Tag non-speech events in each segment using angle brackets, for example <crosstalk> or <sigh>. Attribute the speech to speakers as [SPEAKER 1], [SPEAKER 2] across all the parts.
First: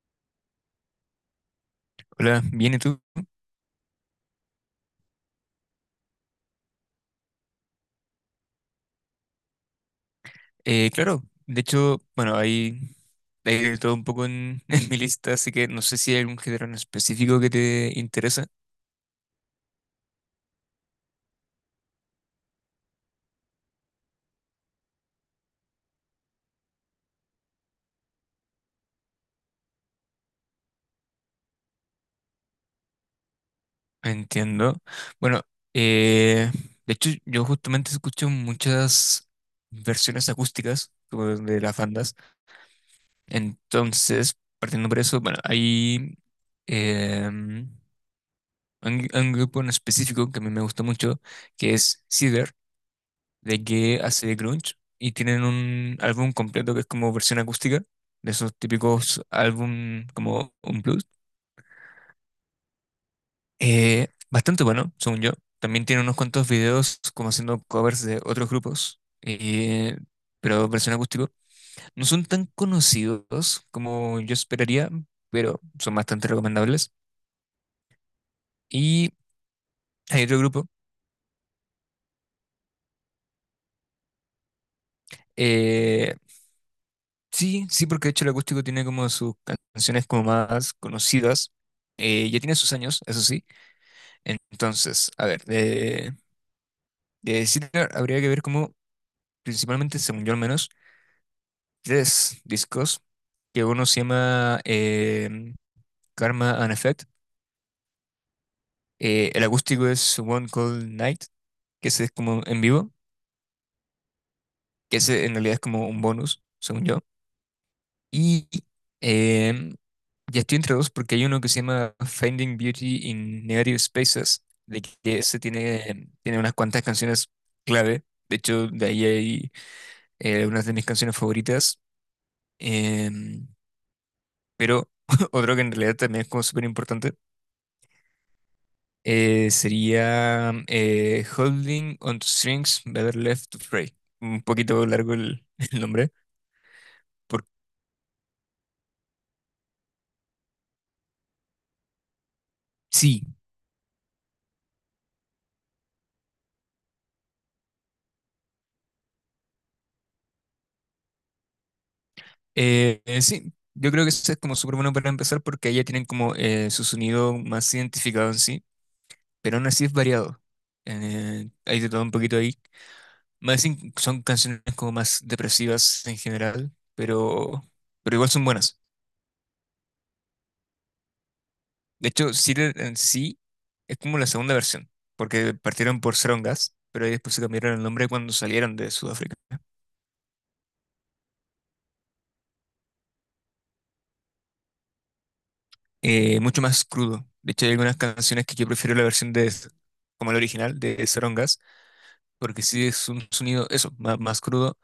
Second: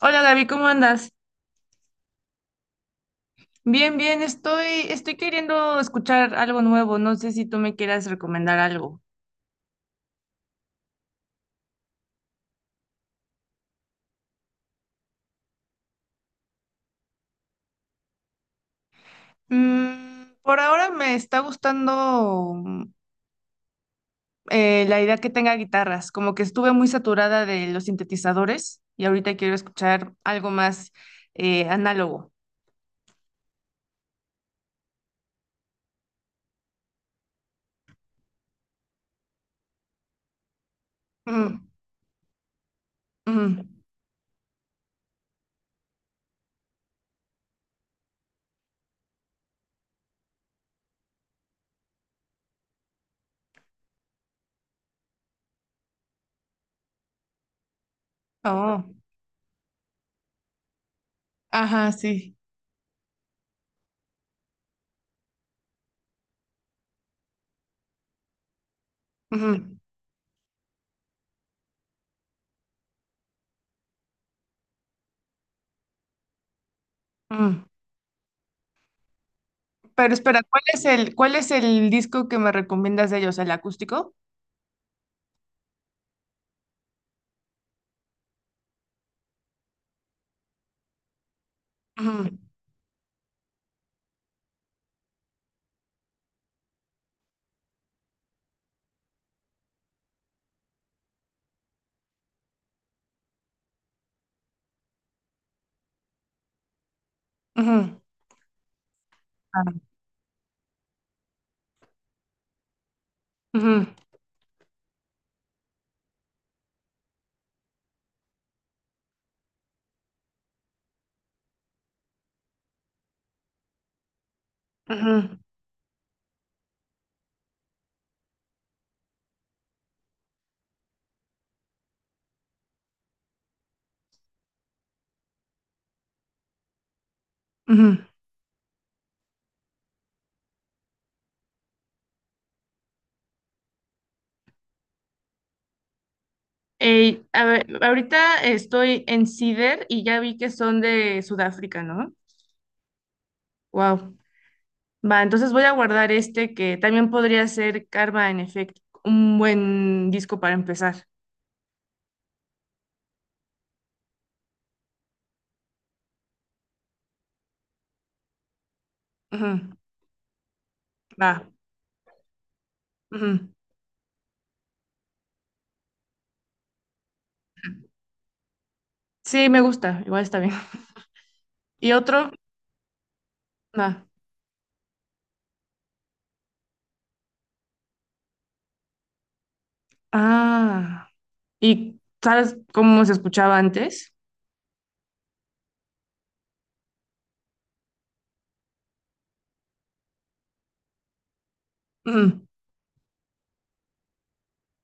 [SPEAKER 1] Hola Gaby, ¿cómo andas?
[SPEAKER 2] Hola, bien, ¿y tú?
[SPEAKER 1] Bien, bien, estoy queriendo escuchar algo nuevo. No sé si tú me quieras recomendar algo.
[SPEAKER 2] Claro, de hecho, bueno, hay de todo un poco <laughs> en mi lista, así que no sé si hay algún género en específico que te interesa.
[SPEAKER 1] Mm, por ahora me está gustando la idea que tenga guitarras, como que estuve muy saturada de los sintetizadores y ahorita quiero escuchar algo más análogo.
[SPEAKER 2] Entiendo. Bueno, eh, de hecho, yo justamente escucho muchas versiones acústicas como de
[SPEAKER 1] Mm,
[SPEAKER 2] las bandas.
[SPEAKER 1] mm,
[SPEAKER 2] Entonces, partiendo por eso, bueno, em, un grupo en específico que a mí me gusta mucho, que es Cider. De que hace de grunge y tienen un álbum completo que es como versión acústica de esos
[SPEAKER 1] oh,
[SPEAKER 2] típicos álbum como un blues.
[SPEAKER 1] ajá, sí.
[SPEAKER 2] Bastante bueno, según yo. También tiene unos cuantos videos como haciendo covers de otros grupos,
[SPEAKER 1] Ujú,
[SPEAKER 2] pero versión acústico. No son tan conocidos como yo esperaría, pero son bastante recomendables.
[SPEAKER 1] mm.
[SPEAKER 2] Y
[SPEAKER 1] Pero
[SPEAKER 2] hay otro
[SPEAKER 1] espera,
[SPEAKER 2] grupo.
[SPEAKER 1] ¿cuál es el disco que me recomiendas de ellos? ¿El acústico?
[SPEAKER 2] eh, sí, sí, porque de hecho el acústico tiene como sus canciones como más conocidas. Eh,
[SPEAKER 1] Ujú,
[SPEAKER 2] ya tiene sus años, eso sí. Entonces, a ver, de Sinner habría que ver como, principalmente, según yo al menos, tres discos, que uno se llama Karma and Effect,
[SPEAKER 1] ujú.
[SPEAKER 2] el
[SPEAKER 1] Ah.
[SPEAKER 2] acústico es One Cold Night, que ese es como en vivo,
[SPEAKER 1] Ujú,
[SPEAKER 2] que ese en realidad es como un bonus, según yo, y em, ya estoy entre dos porque hay uno que se llama Finding Beauty in Negative Spaces, de que
[SPEAKER 1] ujú,
[SPEAKER 2] ese tiene unas cuantas canciones clave. De hecho, de ahí hay una de mis canciones favoritas. em, pero <laughs> otro que en realidad también es como súper importante
[SPEAKER 1] ujú.
[SPEAKER 2] sería Holding on to Strings, Better Left to Fray. Un poquito largo <laughs> el nombre.
[SPEAKER 1] Ey,
[SPEAKER 2] Por,
[SPEAKER 1] a ver, ahorita estoy en Cider y ya vi que son de Sudáfrica, ¿no?
[SPEAKER 2] sí.
[SPEAKER 1] Wow. Va, entonces voy a guardar este que también podría ser Karma en efecto, un buen disco para empezar.
[SPEAKER 2] Sí, yo creo que eso es como súper bueno para empezar porque ahí ya tienen como su sonido más identificado en sí, pero aún
[SPEAKER 1] Ujú,
[SPEAKER 2] así es variado.
[SPEAKER 1] va.
[SPEAKER 2] Hay de todo un poquito ahí.
[SPEAKER 1] Ujú.
[SPEAKER 2] Más in- son canciones como más depresivas en general, pero igual son buenas.
[SPEAKER 1] Sí, me gusta, igual está bien. <laughs> ¿Y
[SPEAKER 2] De
[SPEAKER 1] otro?
[SPEAKER 2] hecho, Sealer en sí
[SPEAKER 1] Va.
[SPEAKER 2] es como la segunda versión, porque partieron por Serum Gas, pero ahí después se cambiaron el nombre cuando salieron de Sudáfrica.
[SPEAKER 1] Ah. ¿Y sabes cómo se escuchaba antes?
[SPEAKER 2] Mucho más crudo. De hecho, hay algunas canciones que yo prefiero como el original, de Serum Gas,
[SPEAKER 1] Ujú.
[SPEAKER 2] porque sí es un sonido, eso, más, más crudo.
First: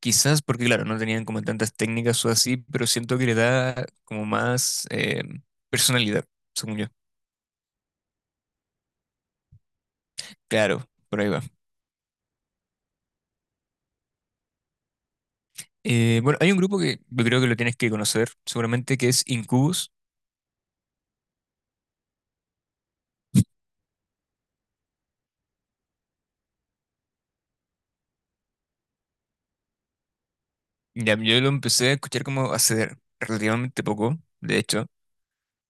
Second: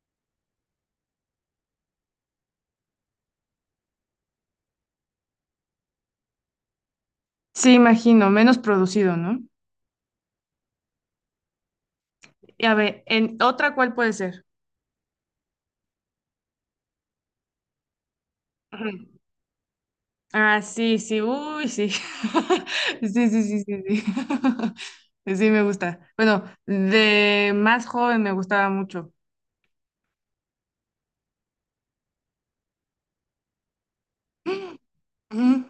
[SPEAKER 2] Quizás porque, claro, no tenían como tantas técnicas o así, pero siento que le da como más personalidad, según yo.
[SPEAKER 1] Sí, imagino, menos producido, ¿no?
[SPEAKER 2] Claro, por ahí va.
[SPEAKER 1] Y a ver, ¿en otra cuál puede ser?
[SPEAKER 2] Bueno, hay un grupo que yo creo que lo tienes que conocer, seguramente, que
[SPEAKER 1] Ujú.
[SPEAKER 2] es Incubus.
[SPEAKER 1] Ah, sí, sí, uy, sí. <laughs> Sí, sí, sí, sí, sí. <laughs> Sí, me gusta. Bueno, de más joven me gustaba mucho.
[SPEAKER 2] Ya, yo lo empecé a escuchar como hace relativamente poco, de hecho.
[SPEAKER 1] <clears throat> Ujú,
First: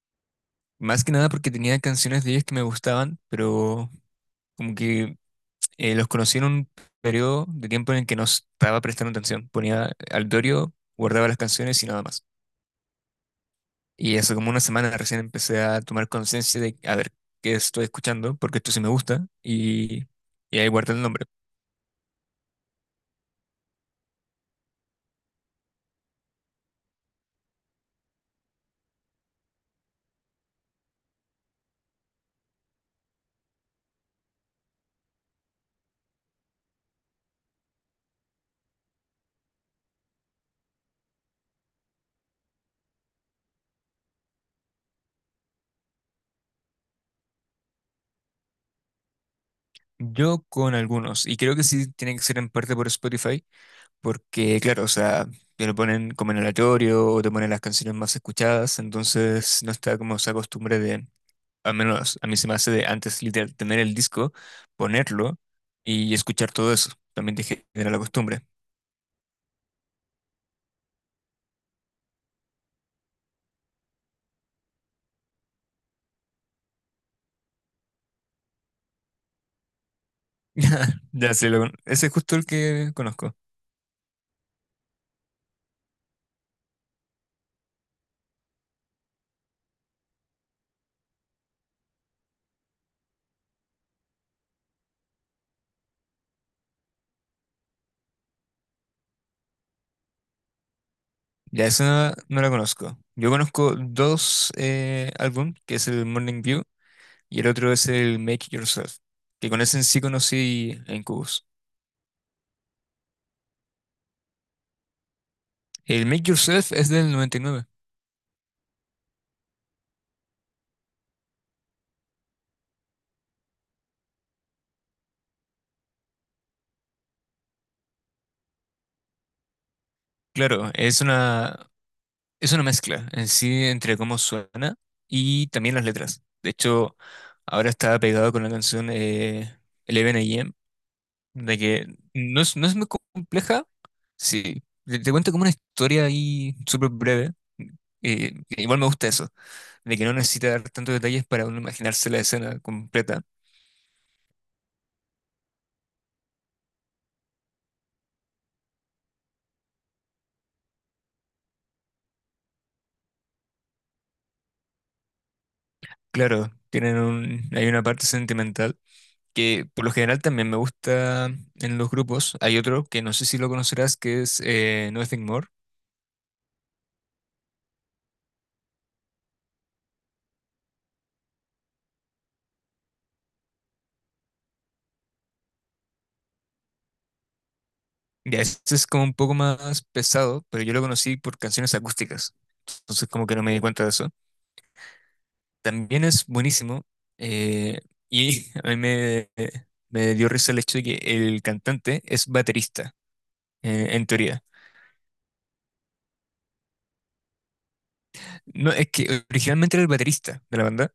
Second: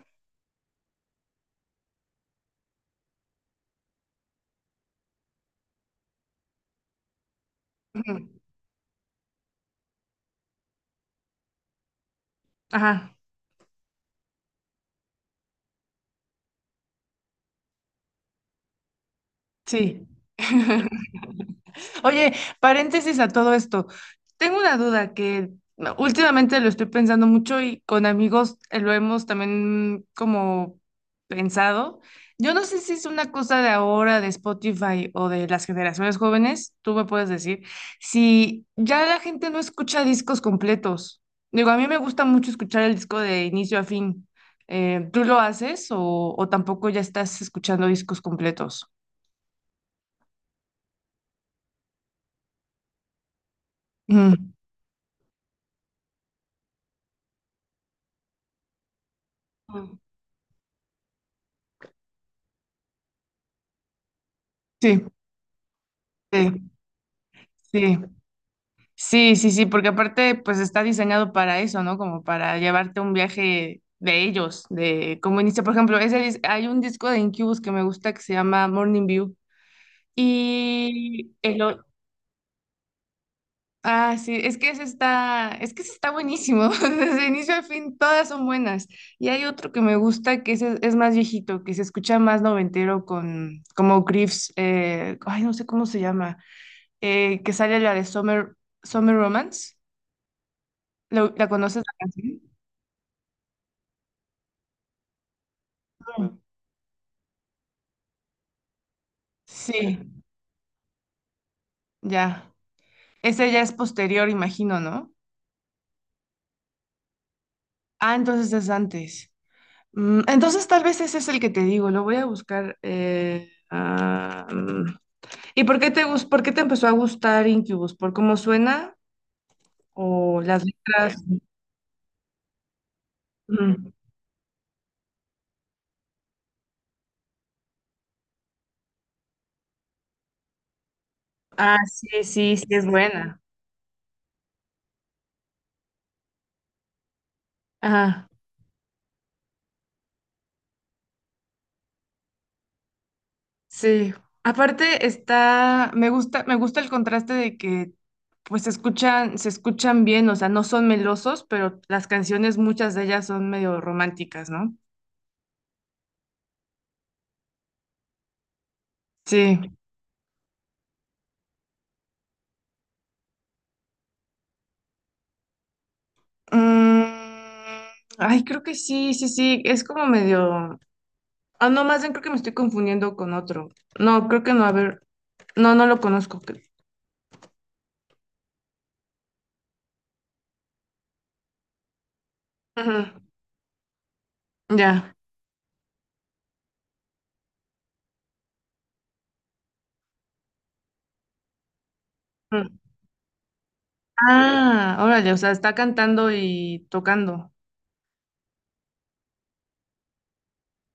[SPEAKER 2] Más que nada porque tenía canciones de ellos que me gustaban, pero como que los conocí en un periodo de tiempo en el que no
[SPEAKER 1] ujú.
[SPEAKER 2] estaba prestando atención. Ponía al Dorio, guardaba las canciones y nada más.
[SPEAKER 1] Ajá,
[SPEAKER 2] Y hace como una semana recién empecé a tomar conciencia de a ver qué estoy escuchando, porque esto sí me gusta,
[SPEAKER 1] sí.
[SPEAKER 2] y ahí guardé el
[SPEAKER 1] <laughs>
[SPEAKER 2] nombre.
[SPEAKER 1] Oye, paréntesis a todo esto. Tengo una duda que últimamente lo estoy pensando mucho y con amigos lo hemos también como pensado. Yo no sé si es una cosa de ahora, de Spotify o de las generaciones jóvenes, tú me puedes decir, si ya la gente no escucha discos completos. Digo, a mí me gusta mucho escuchar el disco de inicio a fin. ¿Tú lo haces o tampoco ya estás escuchando discos completos?
[SPEAKER 2] Yo con algunos, y creo que sí tiene que ser en parte por Spotify.
[SPEAKER 1] Ujú.
[SPEAKER 2] Porque, claro, o sea, te lo ponen como en aleatorio o te ponen las canciones más escuchadas, entonces no está
[SPEAKER 1] Mm.
[SPEAKER 2] como esa costumbre de, al menos a mí se me hace de antes literal tener el disco,
[SPEAKER 1] Sí,
[SPEAKER 2] ponerlo y escuchar
[SPEAKER 1] sí,
[SPEAKER 2] todo eso. También te genera
[SPEAKER 1] sí.
[SPEAKER 2] la costumbre.
[SPEAKER 1] Sí, sí, sí, porque aparte, pues está diseñado para eso, ¿no? Como para llevarte un viaje de ellos, de cómo inicia. Por ejemplo, hay un disco de Incubus que me gusta que se llama Morning View.
[SPEAKER 2] <laughs>
[SPEAKER 1] Y
[SPEAKER 2] Ya sé, lo
[SPEAKER 1] el
[SPEAKER 2] con-
[SPEAKER 1] o-
[SPEAKER 2] ese es justo el que conozco.
[SPEAKER 1] ah, sí, es que ese está buenísimo. <laughs> Desde inicio al fin, todas son buenas. Y hay otro que me gusta que ese es más viejito, que se escucha más noventero con como Griff's, ay, no sé cómo se llama, que sale la de Summer Romance. ¿La
[SPEAKER 2] Ya,
[SPEAKER 1] conoces la
[SPEAKER 2] esa
[SPEAKER 1] canción?
[SPEAKER 2] no la conozco. Yo conozco dos álbum, que es el Morning View y el otro es el Make Yourself, que con ese en
[SPEAKER 1] Sí,
[SPEAKER 2] sí conocí en Cubos.
[SPEAKER 1] ya. Ese ya es posterior, imagino, ¿no?
[SPEAKER 2] El Make Yourself es del 99.
[SPEAKER 1] Ah, entonces es antes. Mm, entonces tal vez ese es el que te digo, lo voy a buscar. Mm. ¿Y por qué te empezó a gustar Incubus? ¿Por cómo suena? ¿O las
[SPEAKER 2] Claro,
[SPEAKER 1] letras?
[SPEAKER 2] es una mezcla en sí
[SPEAKER 1] Mm.
[SPEAKER 2] entre cómo suena y también las letras. De hecho, ahora está pegado con la canción 11 AM, de
[SPEAKER 1] Ah,
[SPEAKER 2] que
[SPEAKER 1] sí, sí, sí,
[SPEAKER 2] no es
[SPEAKER 1] es
[SPEAKER 2] muy
[SPEAKER 1] buena.
[SPEAKER 2] compleja, sí. Te cuento como una historia ahí súper breve.
[SPEAKER 1] Ajá,
[SPEAKER 2] Que igual me gusta eso, de que no necesita dar tantos detalles para uno imaginarse la escena completa.
[SPEAKER 1] sí. Aparte está, me gusta el contraste de que pues se escuchan bien, o sea, no son melosos, pero las canciones, muchas de ellas son medio románticas, ¿no?
[SPEAKER 2] Claro, tienen un, hay una parte sentimental que
[SPEAKER 1] Sí.
[SPEAKER 2] por lo general también me gusta en los grupos. Hay otro que no sé si lo conocerás, que es Nothing More.
[SPEAKER 1] Mm, ay, creo que sí, sí, sí, es como medio... Ah, no, más bien creo que me estoy confundiendo con otro. No, creo que no, a ver, no, no lo conozco. Creo.
[SPEAKER 2] Ya, ese es como un poco más pesado, pero yo lo conocí por canciones acústicas. Entonces
[SPEAKER 1] Ujú,
[SPEAKER 2] como que no me di cuenta de eso.
[SPEAKER 1] ya.
[SPEAKER 2] También es buenísimo. eh, y <laughs> me dio risa el hecho de que el cantante es
[SPEAKER 1] Ujú.
[SPEAKER 2] baterista, en teoría.
[SPEAKER 1] Ah, órale, o sea, está cantando y tocando.
[SPEAKER 2] No, es que originalmente era el baterista de la banda.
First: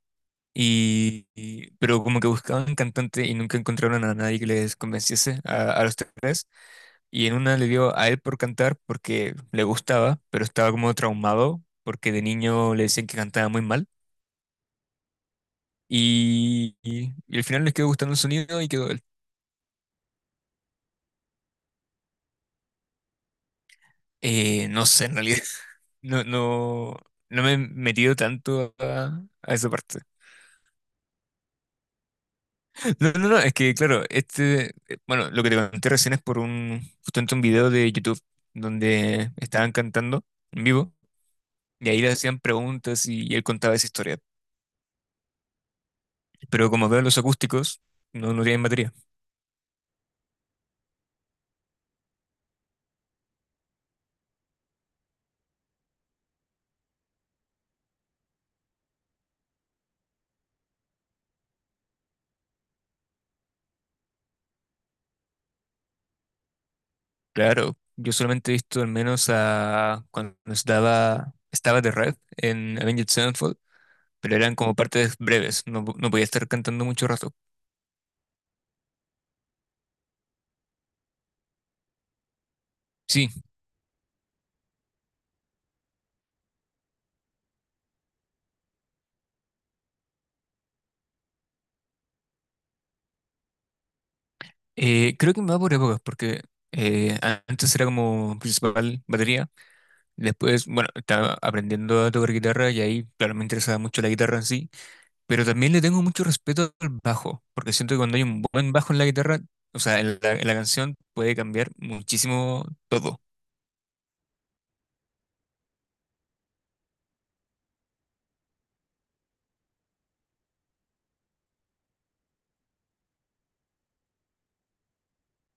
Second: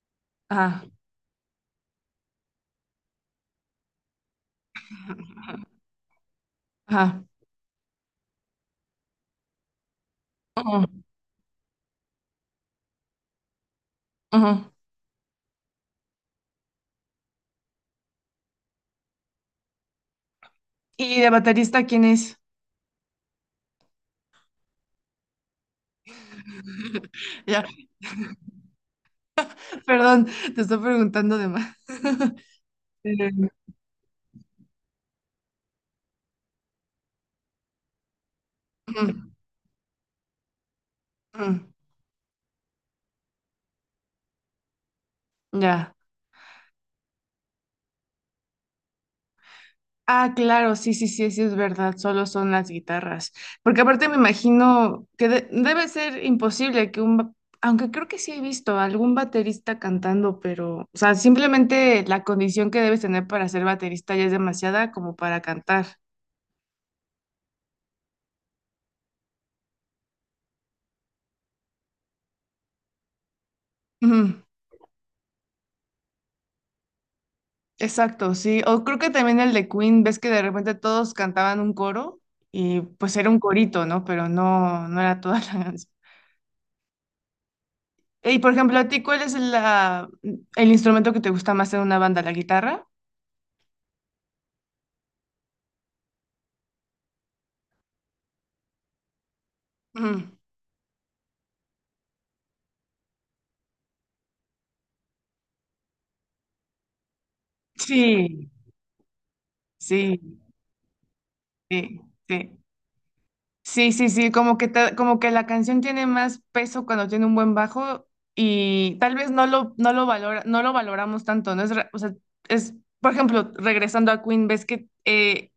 [SPEAKER 1] Ajá,
[SPEAKER 2] Y- pero como que buscaban cantante y nunca encontraron a nadie que les convenciese a los tres.
[SPEAKER 1] ajá.
[SPEAKER 2] Y en una le dio a él por cantar porque le gustaba, pero estaba como
[SPEAKER 1] Ujú,
[SPEAKER 2] traumado porque de niño le decían que cantaba muy mal.
[SPEAKER 1] ujú.
[SPEAKER 2] Y al final les quedó gustando el sonido y quedó él.
[SPEAKER 1] ¿Y de baterista quién es?
[SPEAKER 2] No sé, en realidad. <laughs> No, no,
[SPEAKER 1] <laughs>
[SPEAKER 2] no me he
[SPEAKER 1] Ya,
[SPEAKER 2] metido tanto a esa parte.
[SPEAKER 1] perdón, te estoy preguntando de más. <laughs>
[SPEAKER 2] <laughs> No, no, no,
[SPEAKER 1] Mm,
[SPEAKER 2] es que claro, este, bueno, lo que te conté recién es por justamente un video de YouTube
[SPEAKER 1] mm,
[SPEAKER 2] donde estaban cantando en vivo
[SPEAKER 1] mm,
[SPEAKER 2] y ahí le hacían preguntas y él contaba esa historia.
[SPEAKER 1] ya.
[SPEAKER 2] Pero como veo los acústicos, no, no tienen batería.
[SPEAKER 1] Ah, claro, sí, sí, sí, sí es verdad, solo son las guitarras. Porque aparte me imagino que debe ser imposible que aunque creo que sí he visto algún baterista cantando, pero, o sea, simplemente la condición que debes tener para ser baterista ya es demasiada como para cantar.
[SPEAKER 2] Claro, yo solamente he visto al menos a cuando estaba The Red en Avenged Sevenfold, pero
[SPEAKER 1] Ujú,
[SPEAKER 2] eran como partes breves, no, po- no podía estar cantando mucho rato.
[SPEAKER 1] exacto, sí. O creo que también el de Queen, ves que de repente todos cantaban un coro y pues era
[SPEAKER 2] Sí,
[SPEAKER 1] un corito, ¿no? Pero no, no era toda <laughs> la canción. Y por ejemplo, ¿a ti cuál es la, ¿el instrumento que te gusta más en una banda? ¿La guitarra?
[SPEAKER 2] creo que me va por épocas, porque antes era como principal batería,
[SPEAKER 1] Mm.
[SPEAKER 2] después, bueno, estaba aprendiendo a tocar guitarra y ahí, claro, me interesaba mucho la guitarra en sí, pero también le tengo mucho respeto al bajo, porque siento que cuando hay un
[SPEAKER 1] Sí,
[SPEAKER 2] buen bajo en la guitarra, o sea,
[SPEAKER 1] sí,
[SPEAKER 2] en la canción puede cambiar
[SPEAKER 1] sí, sí.
[SPEAKER 2] muchísimo todo.
[SPEAKER 1] Sí, sí, sí, como que como que la canción tiene más peso cuando tiene un buen bajo y tal vez no lo no lo valoramos tanto, no es, re- o sea, es por ejemplo, regresando a Queen, ves que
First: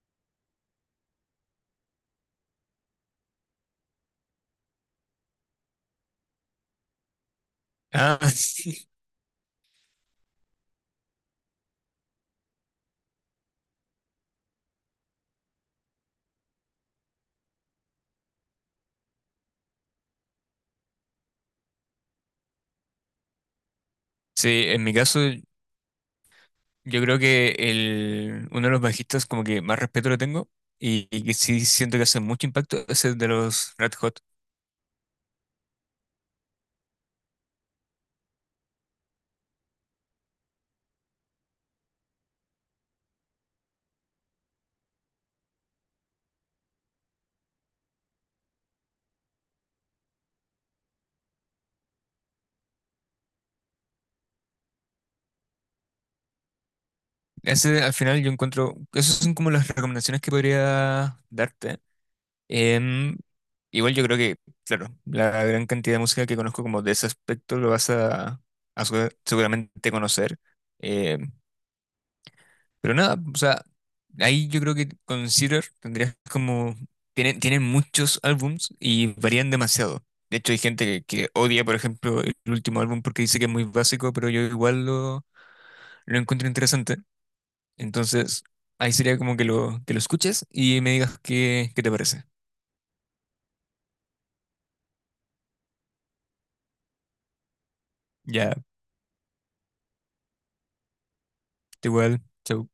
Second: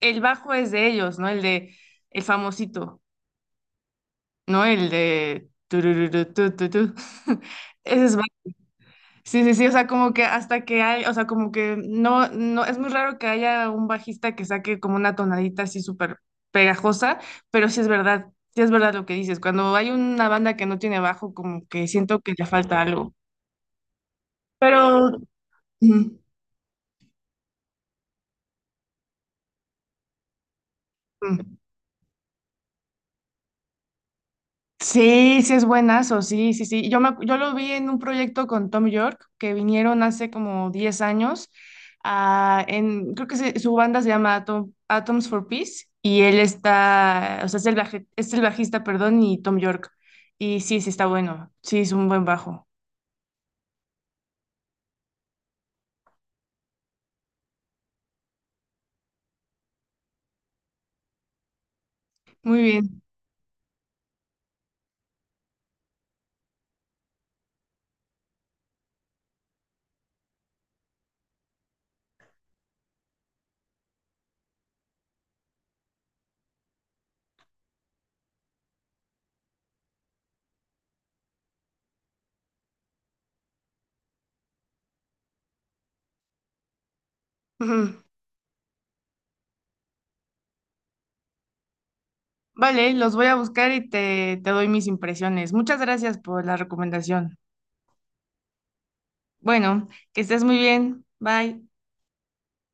[SPEAKER 1] el bajo es de ellos, ¿no? El de el famosito, ¿no? El de tururú, tu, tu, tu. <laughs> Ese es
[SPEAKER 2] Ah, <laughs>
[SPEAKER 1] sí, sí, sí, o sea, como que hasta que hay, o sea, como que no, no, es muy raro que haya un bajista que saque como una tonadita así súper pegajosa, pero sí es verdad lo que dices, cuando hay una banda que no tiene bajo, como que siento que le falta algo,
[SPEAKER 2] sí, en mi
[SPEAKER 1] pero...
[SPEAKER 2] caso,
[SPEAKER 1] Ujú.
[SPEAKER 2] yo creo que el, uno de los bajistas como que más respeto le tengo y que
[SPEAKER 1] Ujú.
[SPEAKER 2] sí siento que hace mucho impacto es el de los Red Hot.
[SPEAKER 1] Sí, sí es buenazo, sí, sí, sí. Yo lo vi en un proyecto con Tom York, que vinieron hace como 10 años, creo que su banda se llama Atoms for Peace, y él está, o sea, es el bajista, perdón, y Tom York. Y sí, sí está bueno, sí, es un buen bajo.
[SPEAKER 2] Ese al final yo encuentro, esas son como las recomendaciones que podría darte.
[SPEAKER 1] Muy bien.
[SPEAKER 2] Em, Igual yo creo que, claro, la gran cantidad de música que conozco como de ese aspecto lo vas a, seguramente conocer. Em, Pero nada, o sea, ahí yo creo que Consider tendrías como... Tienen muchos álbums y varían demasiado. De hecho, hay gente que odia, por ejemplo, el último álbum porque dice que es muy básico, pero yo igual lo encuentro interesante.
[SPEAKER 1] Ujú.
[SPEAKER 2] Entonces, ahí sería como que que lo escuches y me digas qué te parece.
[SPEAKER 1] Vale, los voy a buscar te doy mis impresiones. Muchas gracias por la recomendación.
[SPEAKER 2] Ya,
[SPEAKER 1] Bueno, que estés muy bien. Bye.
[SPEAKER 2] igual, chau.